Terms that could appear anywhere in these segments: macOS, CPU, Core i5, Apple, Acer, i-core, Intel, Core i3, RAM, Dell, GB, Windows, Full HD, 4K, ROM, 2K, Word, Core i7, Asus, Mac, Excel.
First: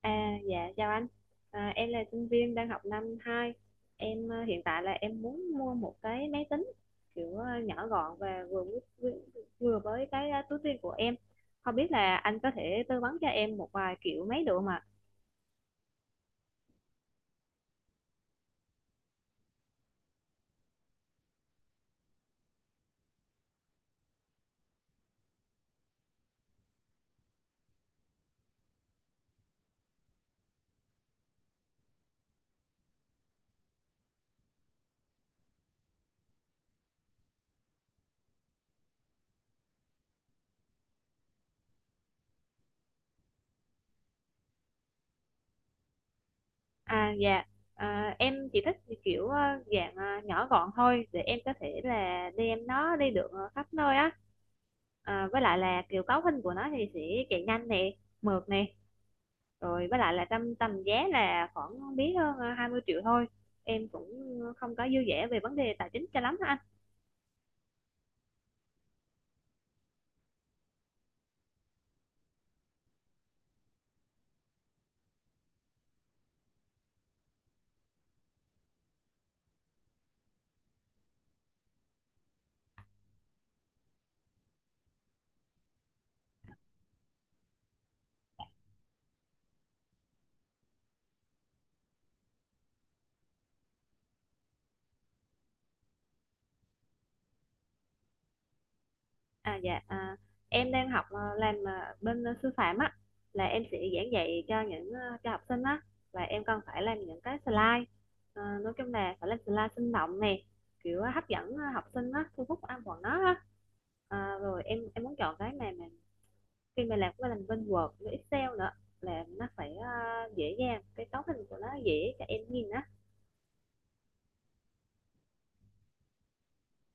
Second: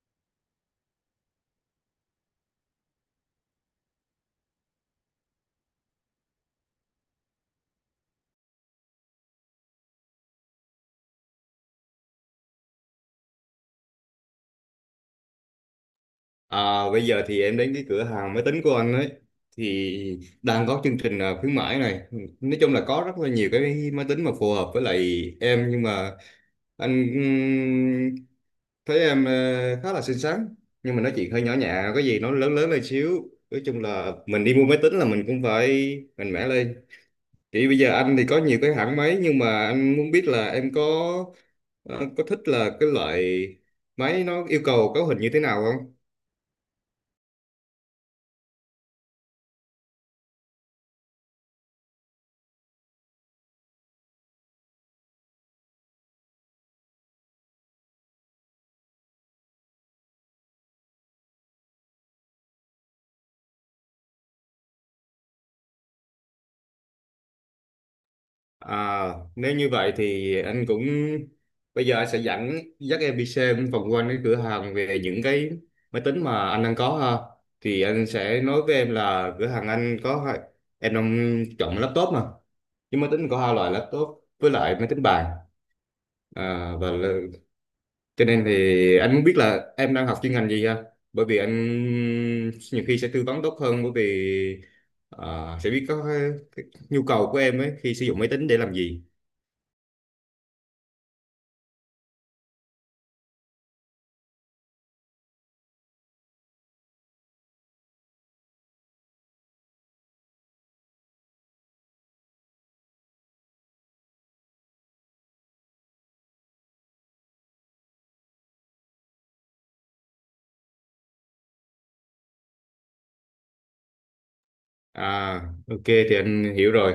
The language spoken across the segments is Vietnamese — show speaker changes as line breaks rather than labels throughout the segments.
À, dạ chào anh. Em là sinh viên đang học 2. Em hiện tại là em muốn mua một cái máy tính kiểu nhỏ gọn và vừa với cái túi tiền của em. Không biết là anh có thể tư vấn cho em một vài kiểu máy được không ạ?
Bây giờ thì em đến cái cửa hàng máy tính của anh ấy thì đang có chương trình khuyến mãi này, nói chung là có rất là nhiều cái máy tính mà phù hợp với lại em, nhưng mà anh thấy em khá là xinh xắn, nhưng mà nói chuyện hơi nhỏ nhẹ, có gì nó lớn lớn lên xíu. Nói chung là mình đi mua máy tính là mình cũng phải mạnh mẽ lên. Chỉ bây giờ anh thì có nhiều cái hãng máy, nhưng mà anh muốn biết là em có ờ, có thích là cái loại máy nó yêu cầu cấu hình như thế nào không.
À dạ. Em chỉ thích kiểu dạng nhỏ gọn thôi để em có thể là đem nó đi được khắp nơi á. À, với lại là kiểu cấu hình của nó thì sẽ chạy nhanh nè, mượt nè. Rồi với lại là tầm tầm giá là khoảng không biết hơn 20 triệu thôi. Em cũng không có dư dả về vấn đề tài chính cho lắm hả
À, nếu như vậy thì anh cũng bây giờ anh sẽ dắt em đi xem vòng quanh cái cửa hàng về những cái máy tính mà anh đang có ha. Thì anh sẽ nói với em là cửa hàng anh có em đang chọn laptop mà, nhưng máy tính có hai loại: laptop với lại máy tính bàn. à, và là- cho nên thì anh muốn biết là em đang học chuyên ngành gì ha, bởi vì anh nhiều khi sẽ tư vấn tốt hơn, bởi vì sẽ biết có cái nhu cầu của em ấy khi sử dụng máy tính để làm gì.
anh. Em đang học làm bên sư phạm á, là em sẽ giảng dạy cho những cho học sinh á, và em cần phải làm những cái slide. Nói chung là phải làm slide sinh động nè, kiểu hấp dẫn học sinh á, thu hút ăn bọn nó á. Rồi em muốn chọn cái này mà. Khi mà làm cái mình bên Word với Excel nữa là nó phải, dễ dàng, cái cấu hình của nó dễ cho em nhìn á.
À, ok thì anh hiểu rồi.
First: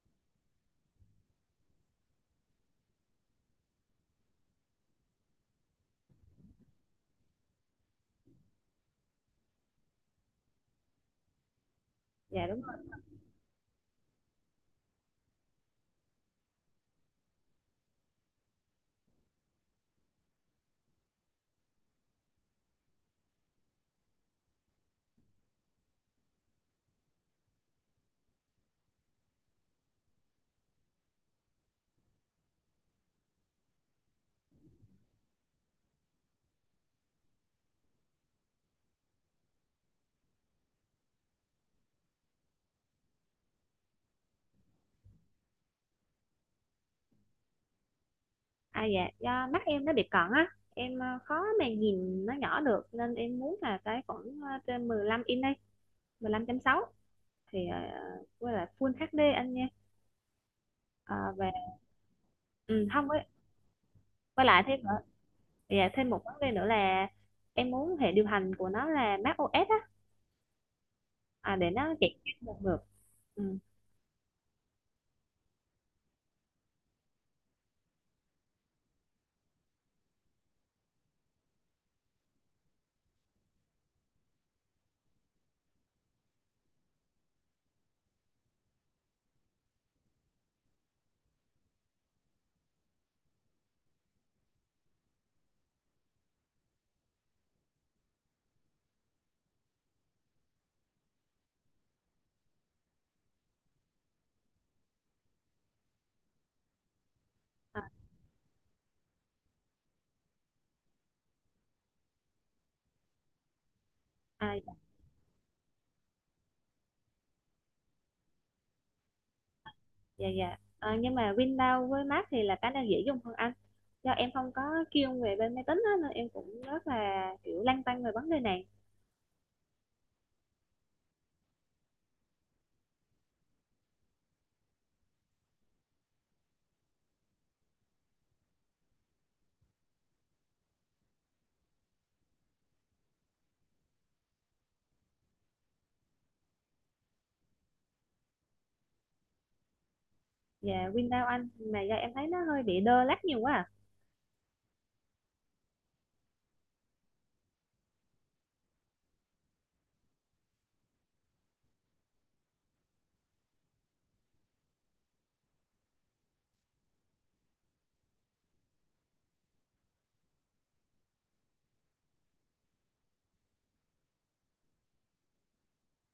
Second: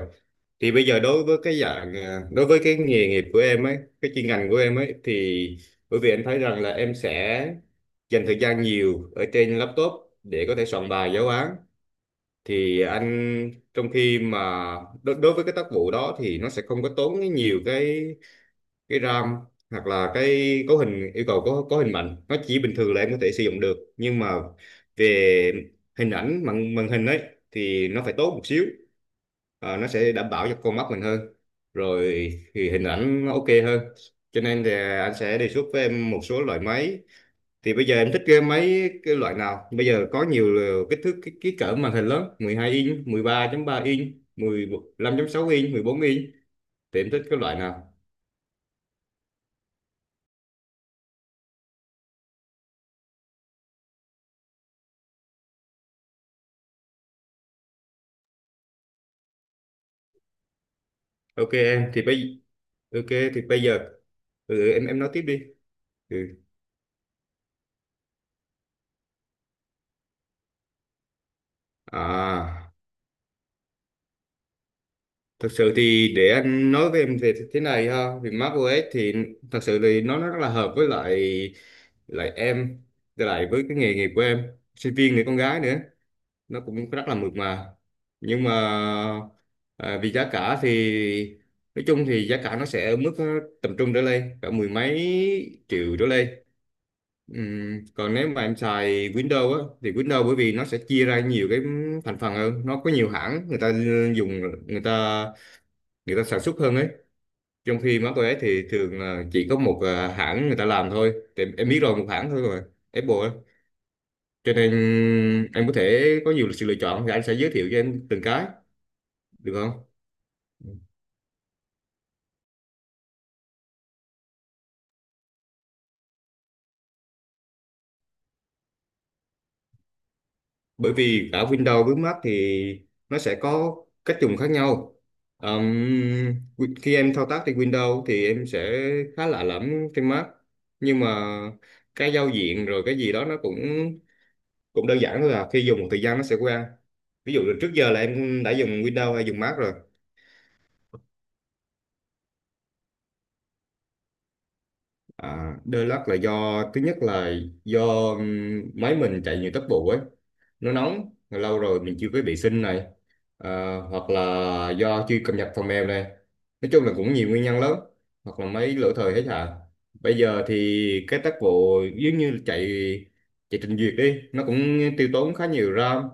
Thì bây giờ đối với đối với cái nghề nghiệp của em ấy, cái chuyên ngành của em ấy thì bởi vì anh thấy rằng là em sẽ dành thời gian nhiều ở trên laptop để có thể soạn bài giáo án.
Dạ đúng rồi.
Thì anh trong khi mà đối với cái tác vụ đó thì nó sẽ không có tốn nhiều cái RAM, hoặc là cái cấu hình yêu cầu có hình mạnh, nó chỉ bình thường là em có thể sử dụng được. Nhưng mà về hình ảnh màn màn hình ấy thì nó phải tốt một xíu. Ờ, nó sẽ đảm bảo cho con mắt mình hơn, rồi thì hình ảnh nó ok hơn. Cho nên thì anh sẽ đề xuất với em một số loại máy. Thì bây giờ em thích cái máy cái loại nào? Bây giờ có nhiều kích thước cái cỡ màn hình lớn: 12 inch, 13.3 inch, 15.6 inch, 14 inch. Thì em thích cái loại nào?
À, dạ, do mắt em nó bị cận á, em, khó mà nhìn nó nhỏ được nên em muốn là cái khoảng, trên 15 inch đi, 15.6 thì, à, với lại Full HD anh nha. Ờ,
ok
và
em thì bây ok
hông. với
thì bây giờ
với lại thêm
em
nữa,
em nói tiếp đi.
dạ, thêm một vấn
ừ.
đề nữa là em muốn hệ điều hành của nó là macOS á, à, để nó chạy trên một
à
lượt. Ừ.
Thực sự thì để anh nói với em thì thế này ha, thì macOS thì thật sự thì nó rất là hợp với lại lại em, với lại với cái nghề nghiệp của em, sinh viên người con gái nữa, nó cũng rất là mượt mà. Nhưng mà vì giá cả thì nói chung thì giá cả nó sẽ ở mức tầm trung trở lên, cả mười mấy triệu trở lên. Còn nếu mà em xài Windows á thì Windows bởi vì nó sẽ chia ra nhiều cái thành phần hơn, nó có nhiều hãng người ta dùng, người ta người ta sản xuất hơn ấy. Trong
à,
khi má cô ấy thì thường là chỉ có một hãng người ta làm thôi, thì em biết rồi, một hãng thôi, rồi Apple ấy. Cho
à,
nên em có thể có nhiều sự lựa chọn, thì anh sẽ giới thiệu cho em từng cái được không?
dạ dạ. Ờ, nhưng mà Windows với Mac thì là cái nào dễ dùng hơn anh? Do em không có kiêng về bên máy tính á, nên em cũng rất là kiểu lăn tăn về vấn đề này.
Bởi vì cả Windows với Mac thì nó sẽ có cách dùng khác nhau. Ờm, Khi em thao tác trên Windows thì em sẽ khá lạ lẫm trên Mac, nhưng mà cái giao diện rồi cái gì đó nó cũng cũng đơn giản thôi, là khi dùng một thời gian nó sẽ quen. Ví dụ là trước giờ là em đã dùng Windows hay dùng Mac rồi?
Dạ Windows anh, mà do em thấy nó hơi bị đơ lắc nhiều quá à.
À, đôi lắc là do thứ nhất là do máy mình chạy nhiều tốc độ ấy, nó nóng lâu rồi mình chưa có vệ sinh này, hoặc là do chưa cập nhật phần mềm này, nói chung là cũng nhiều nguyên nhân lắm, hoặc là máy lỗi thời hết à. Bây giờ thì cái tốc độ giống như chạy, chạy trình duyệt đi nó cũng tiêu tốn khá nhiều RAM,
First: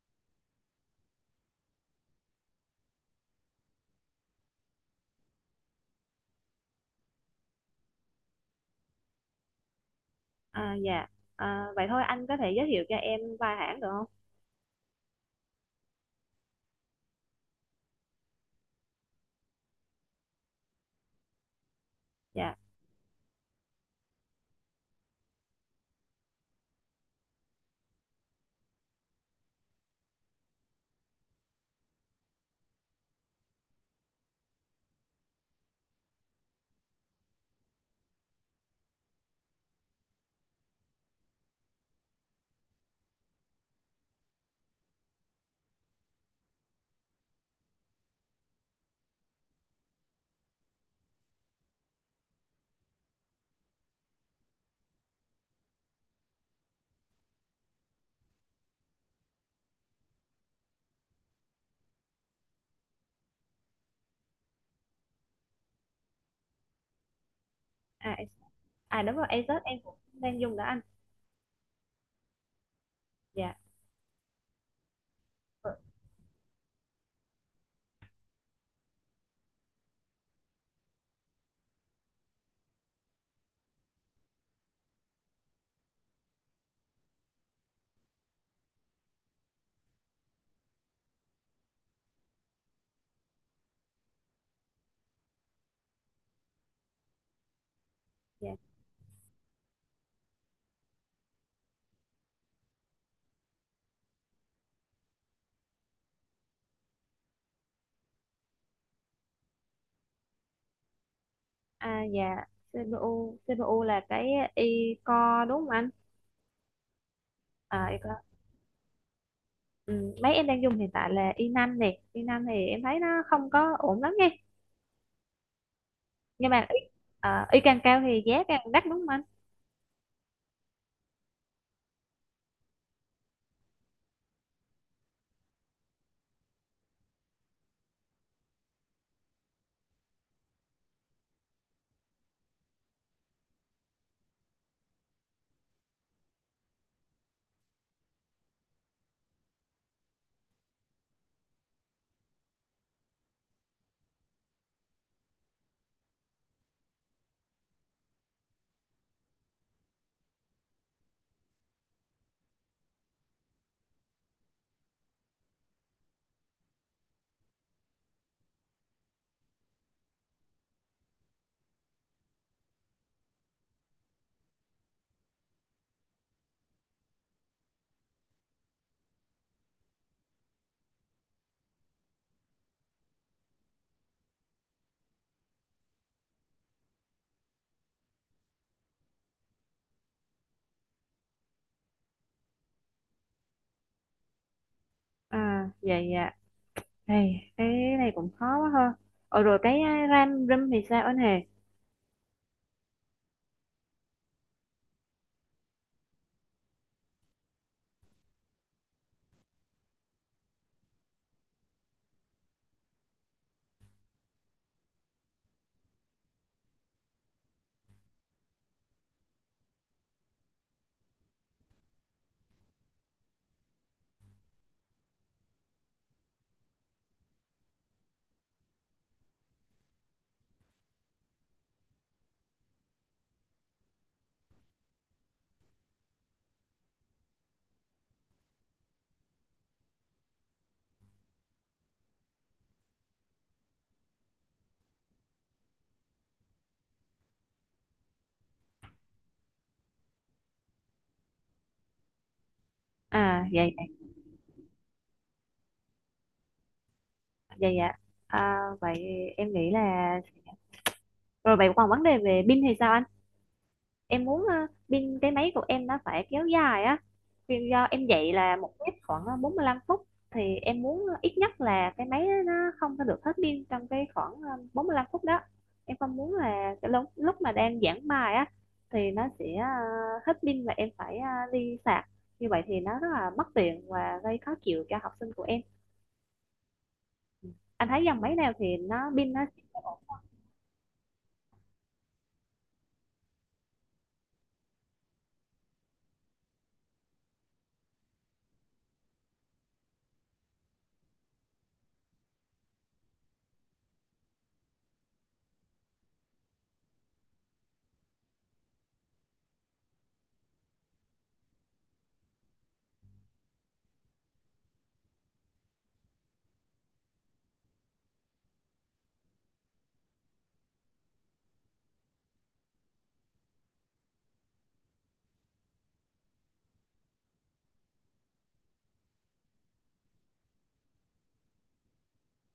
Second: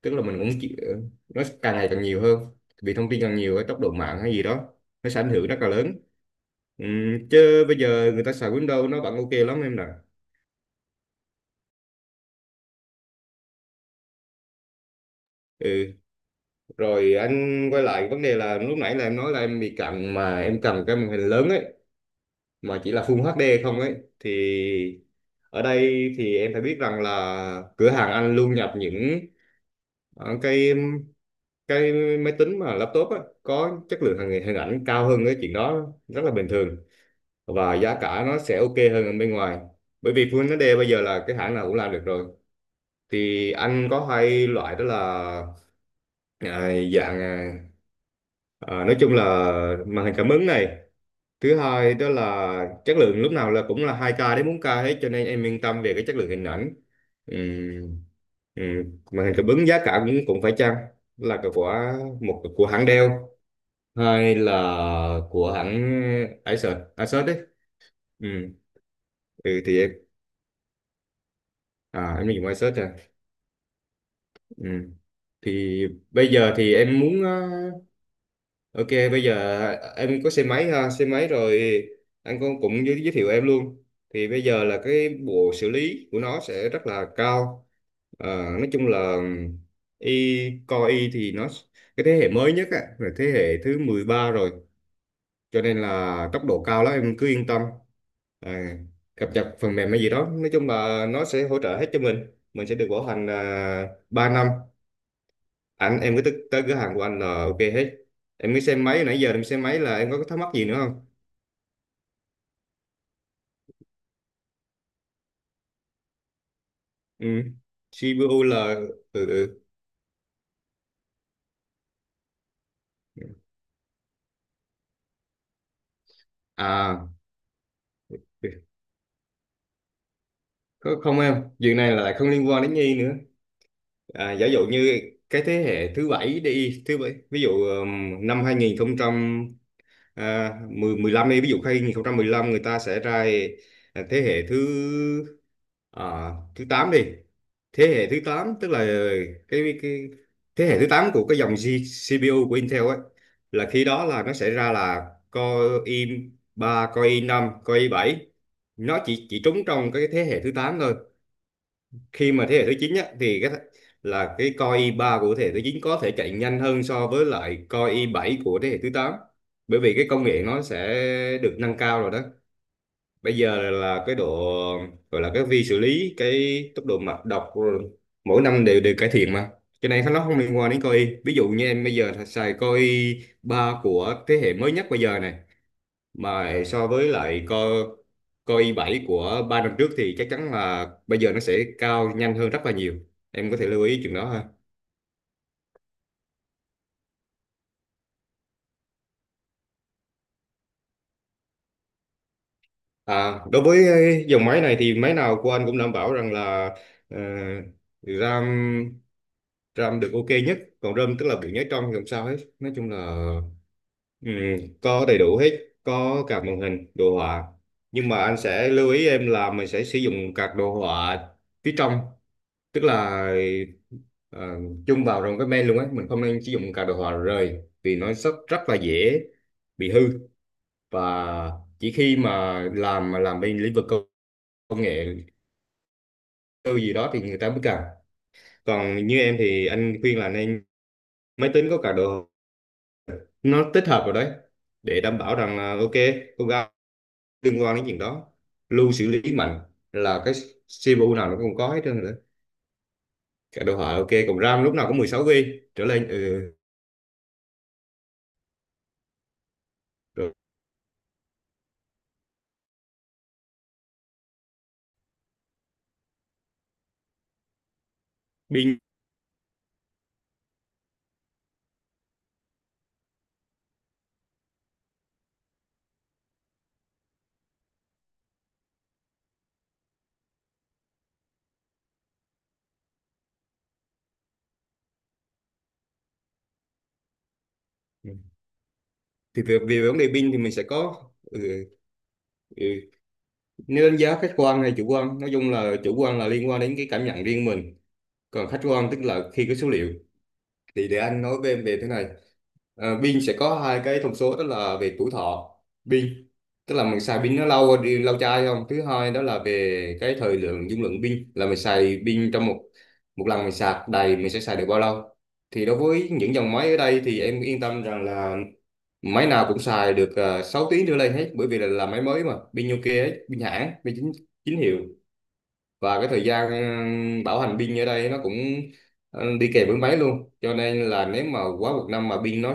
tức là mình cũng nó càng ngày càng nhiều hơn, vì thông tin càng nhiều cái tốc độ mạng hay gì đó, nó sẽ ảnh hưởng rất là lớn. Ừ, chứ bây giờ người ta xài Windows nó vẫn ok lắm em nè.
À, dạ. Ờ, vậy thôi anh có thể giới thiệu cho em vài hãng được không?
ừ Rồi anh quay lại vấn đề là lúc nãy là em nói là em bị cận mà em cầm cái màn hình lớn ấy,
Dạ
mà chỉ là Full HD không ấy thì ở đây thì em phải biết rằng là cửa hàng anh luôn nhập những ờ, cái cái máy tính mà laptop á có chất lượng hình hình ảnh cao hơn, cái chuyện đó rất là bình thường, và giá cả nó sẽ ok hơn ở bên ngoài. Bởi vì Full HD bây giờ là cái hãng nào cũng làm được rồi. Thì anh có hai loại đó là à, dạng à, nói chung là màn hình cảm ứng này. Thứ hai đó là chất lượng lúc nào là cũng là 2K đến 4K hết, cho nên em yên tâm về cái chất lượng hình ảnh. Ừm, Màn hình cảm ứng giá cả cũng cũng phải chăng, là cái của một của hãng Dell hay là của hãng Acer Acer đấy.
à, em-
Ừm,
à đúng rồi, Asus em
thì em
cũng đang dùng đó anh.
em dùng Acer à.
Dạ.
Ừm.
Ờ,
thì bây giờ thì em muốn ờ, Ok, bây giờ em có xe máy ha, xe máy rồi anh cũng cũng giới thiệu em luôn. Thì bây giờ là cái bộ xử lý của nó sẽ rất là cao. Ờ, nói chung là y Core y thì nó cái thế hệ mới nhất á, là thế hệ thứ 13 rồi, cho nên là tốc độ cao lắm em cứ yên tâm.
dạ.
À, cập nhật phần mềm hay gì đó, nói chung là nó sẽ hỗ trợ hết cho mình. Mình sẽ được bảo hành 3 năm, anh em cứ tới cửa hàng của anh là ok hết. Em cứ xem máy, nãy giờ em xem máy là em có thắc mắc gì nữa không?
à dạ. CPU, CPU, là cái i-core đúng không anh?
ừ.
À, i-core.
CPU là ừ, ừ.
Ừ, mấy em đang dùng hiện tại là i năm này, i năm thì em thấy nó không có ổn lắm nha. Nhưng mà ý,
à
ờ, Ý càng cao thì giá càng đắt đúng không anh?
có không em, chuyện này là lại không liên quan đến Nhi nữa. À, giả dụ như cái thế hệ thứ bảy đi, thứ bảy ví dụ năm 2000, à, 10 15 đi, ví dụ khi hai không một lăm người ta sẽ ra thế hệ thứ thứ 8 đi. Thế hệ thứ 8 tức là cái thế hệ thứ 8 của cái dòng CPU của Intel ấy, là khi đó là nó sẽ ra là Core i ba, Core i năm, Core i bảy. Nó chỉ trúng trong cái thế hệ thứ 8 thôi. Khi mà thế hệ thứ 9 á, thì cái Core i ba của thế hệ thứ 9 có thể chạy nhanh hơn so với lại Core i bảy của thế hệ thứ tám, bởi vì cái công nghệ nó sẽ được nâng cao rồi đó. Bây giờ là cái độ gọi là cái vi xử lý, cái tốc độ mạch đọc rồi, mỗi năm đều đều cải thiện mà. Cái này nó không liên quan đến Core i. Ví dụ như em bây giờ xài Core i ba của thế hệ mới nhất bây giờ này, mà so với lại co co i7 của ba năm trước thì chắc chắn là bây giờ nó sẽ cao nhanh hơn rất là nhiều. Em có thể lưu ý chuyện đó ha.
À vậy dạ, này cái này cũng khó quá ha. Ờ rồi cái ram rum thì sao anh hề?
À, đối với dòng máy này thì máy nào của anh cũng đảm bảo rằng là ờ, RAM, được ok nhất, còn ROM tức là bị nhớ trong thì không sao hết, nói chung là Ừ, có đầy đủ hết, có cả màn hình, đồ họa. Nhưng mà anh sẽ lưu ý em là mình sẽ sử dụng các đồ họa phía trong, tức là ờ, chung vào trong cái main luôn ấy, mình không nên sử dụng các đồ họa rời vì nó rất rất là dễ bị hư. Và chỉ khi mà làm bên lĩnh vực công công nghệ tư gì đó thì người ta mới cần. Còn như em thì anh khuyên là nên máy tính có cả đồ, nó tích hợp vào đấy, để đảm bảo rằng là ok. Cô gái, liên quan đến chuyện đó, lưu xử lý mạnh là cái CPU nào nó cũng có hết trơn rồi đó.
À
Cả
vậy
đồ
vậy,
họa ok, còn RAM lúc nào cũng 16 GB trở lên. Ừ.
dạ dạ. À, vậy em nghĩ là.
Rồi
Rồi vậy còn vấn đề về pin thì sao anh? Em muốn pin cái máy của em nó phải kéo dài á, vì do em dạy là một
pin.
tiết khoảng 45 phút thì em muốn ít nhất là cái máy nó không có được hết pin trong cái khoảng 45 phút đó. Em không muốn là cái lúc lúc mà đang giảng bài á thì nó sẽ hết pin và em phải đi sạc, như vậy thì nó rất là mất tiền và gây khó chịu cho học sinh của em. Anh thấy
Ừ.
dòng máy nào thì nó pin nó
Thì về,
sẽ.
về vấn đề pin thì mình sẽ có ừ, ừ. Nếu đánh giá khách quan hay chủ quan, nói chung là chủ quan là liên quan đến cái cảm nhận riêng mình, còn khách quan tức là khi cái số liệu. Thì để anh nói với em về thế này. Pin sẽ có hai cái thông số, đó là về tuổi thọ pin, tức là mình xài pin nó lâu đi lâu chai không. Thứ hai đó là về cái thời lượng dung lượng pin, là mình xài pin trong một một lần mình sạc đầy mình sẽ xài được bao lâu. Thì đối với những dòng máy ở đây thì em yên tâm rằng là máy nào cũng xài được 6 tiếng trở lên hết, bởi vì là máy mới, mà pin Nokia ấy, pin hãng, pin chính chính hiệu. Và cái thời gian bảo hành pin ở đây nó cũng đi kèm với máy luôn, cho nên là nếu mà quá một năm mà pin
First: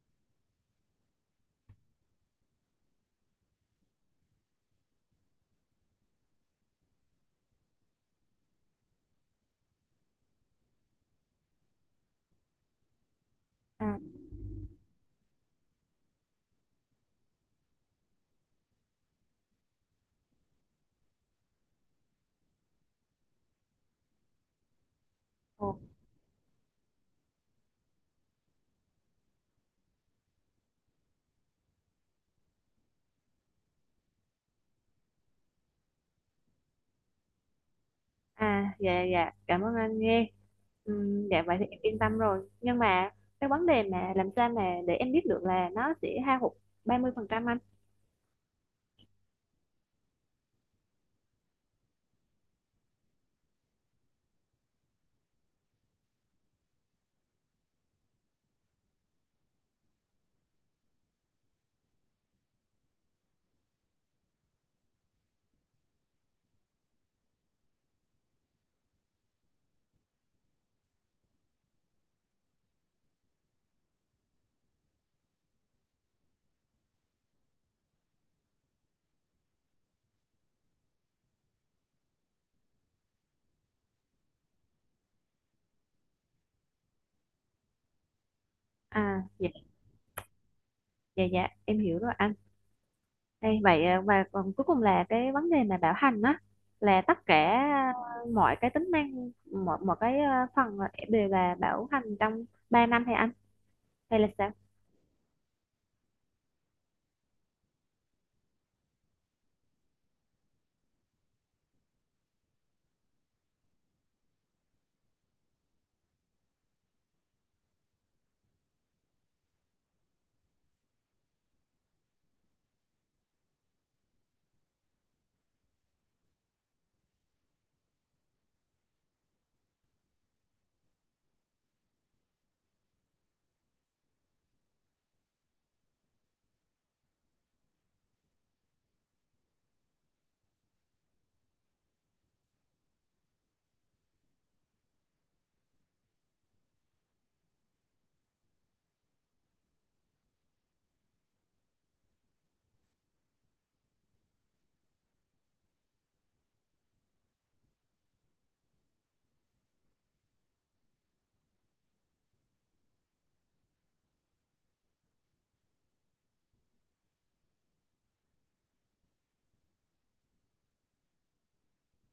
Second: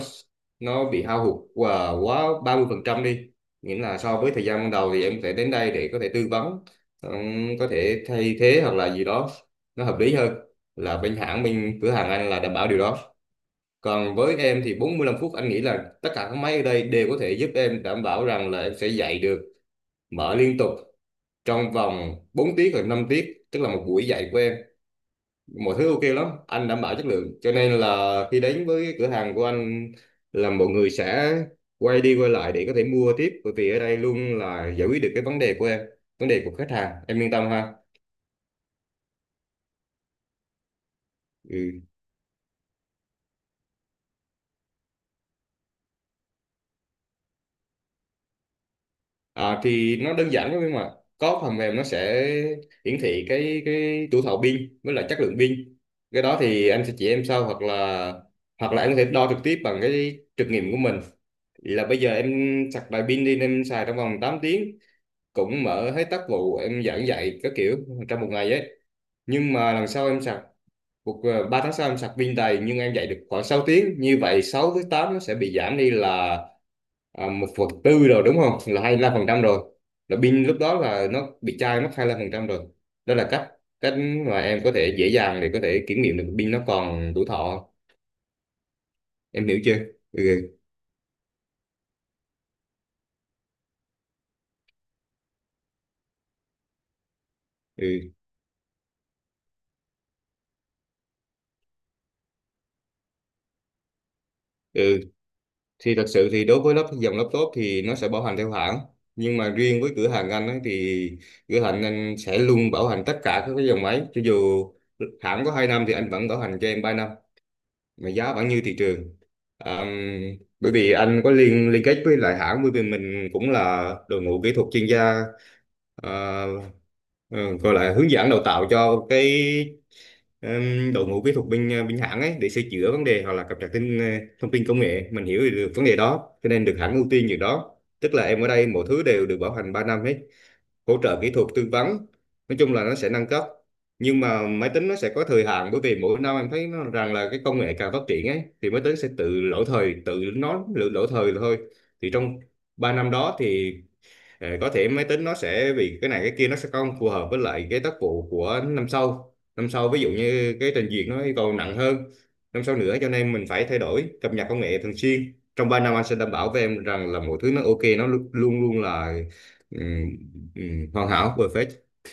nó bị hao hụt và quá 30 phần trăm đi, nghĩa là so với thời gian ban đầu, thì em có thể đến đây để có thể tư vấn, ừ, có thể thay thế hoặc là gì đó nó hợp lý hơn. Là bên hãng, bên cửa hàng anh là đảm bảo điều đó.
À,
Còn với em thì 45 phút, anh nghĩ là tất cả các máy ở đây đều có thể giúp em, đảm bảo rằng là em sẽ dạy được, mở liên tục trong vòng 4 tiết hoặc 5 tiết, tức là một buổi dạy của em. Mọi thứ ok lắm, anh đảm bảo chất lượng, cho nên là khi đến với cửa hàng của anh là mọi người sẽ quay đi quay lại để có thể mua tiếp, bởi vì ở đây luôn là giải quyết được cái vấn đề của em, vấn đề của khách hàng. Em yên tâm ha.
à, dạ dạ, cảm ơn anh nghe. Dạ vậy thì em
Ừ.
yên tâm rồi. Nhưng mà cái vấn đề mà làm sao mà để em biết được là nó sẽ hao hụt 30% anh?
À, thì nó đơn giản lắm em ạ, có phần mềm nó sẽ hiển thị cái tuổi thọ pin với lại chất lượng pin. Cái đó thì anh sẽ chỉ em sau, hoặc là anh có thể đo trực tiếp bằng cái trực nghiệm của mình. Vậy là bây giờ em sạc đầy pin đi, em xài trong vòng 8 tiếng, cũng mở hết tác vụ, em giảng dạy các kiểu trong một ngày ấy. Nhưng mà lần sau em sạc, cuộc 3 tháng sau em sạc pin đầy nhưng em dạy được khoảng 6 tiếng. Như vậy 6 với 8 nó sẽ bị giảm đi là 1 phần tư rồi đúng không? Là 25% rồi. Là pin lúc đó là nó bị chai mất 25% rồi. Đó là cách cách mà em có thể dễ dàng để có thể kiểm nghiệm được pin nó còn đủ thọ.
À,
Em
dạ
hiểu chưa? Ừ.
dạ dạ, em hiểu rồi anh. Đây, vậy à, và còn cuối cùng là cái vấn đề mà bảo hành á, là tất cả
Ừ.
mọi cái tính năng, mọi mọi cái phần đều là bảo hành trong 3 năm hay anh, hay là sao?
ừ. Thì thật sự thì đối với lắp dòng laptop thì nó sẽ bảo hành theo hãng, nhưng mà riêng với cửa hàng anh ấy thì cửa hàng anh sẽ luôn bảo hành tất cả các cái dòng máy, cho dù hãng có 2 năm thì anh vẫn bảo hành cho em 3 năm mà giá vẫn như thị trường. à, Bởi vì anh có liên liên kết với lại hãng, bởi vì mình cũng là đội ngũ kỹ thuật chuyên gia, à, ừ, gọi là hướng dẫn đào tạo cho cái đội ngũ kỹ thuật bên bên hãng ấy để sửa chữa vấn đề hoặc là cập nhật tin thông tin công nghệ, mình hiểu được vấn đề đó cho nên được hãng ưu tiên việc đó, tức là em ở đây mọi thứ đều được bảo hành 3 năm hết, hỗ trợ kỹ thuật, tư vấn, nói chung là nó sẽ nâng cấp. Nhưng mà máy tính nó sẽ có thời hạn, bởi vì mỗi năm em thấy nó rằng là cái công nghệ càng phát triển ấy thì máy tính sẽ tự lỗi thời, tự nó lỗi thời thôi. Thì trong 3 năm đó thì có thể máy tính nó sẽ vì cái này cái kia nó sẽ không phù hợp với lại cái tác vụ của năm sau, năm sau ví dụ như cái trình duyệt nó yêu cầu nặng hơn năm sau nữa, cho nên mình phải thay đổi cập nhật công nghệ thường xuyên. Trong 3 năm anh sẽ đảm bảo với em rằng là mọi thứ nó ok, nó luôn luôn là ừm, hoàn hảo, perfect.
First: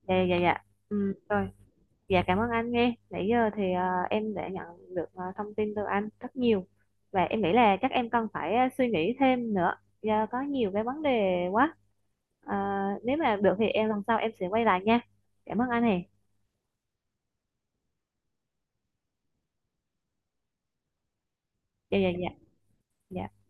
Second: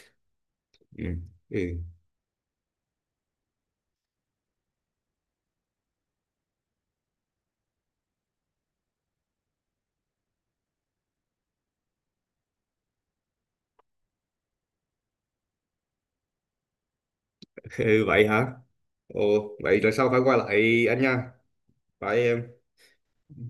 Dạ dạ dạ. Ừ,
Ừm,
rồi.
ừ.
Dạ cảm ơn anh nghe. Nãy giờ thì em đã nhận được thông tin từ anh rất nhiều, và em nghĩ là chắc em cần phải suy nghĩ thêm nữa do có nhiều cái vấn đề quá. À, nếu mà được thì em lần sau em sẽ quay lại nha. Cảm ơn anh hè.
Ừ, vậy hả. Ồ, vậy rồi sau phải qua lại anh nha,
Dạ dạ
phải
dạ.
em.
Dạ.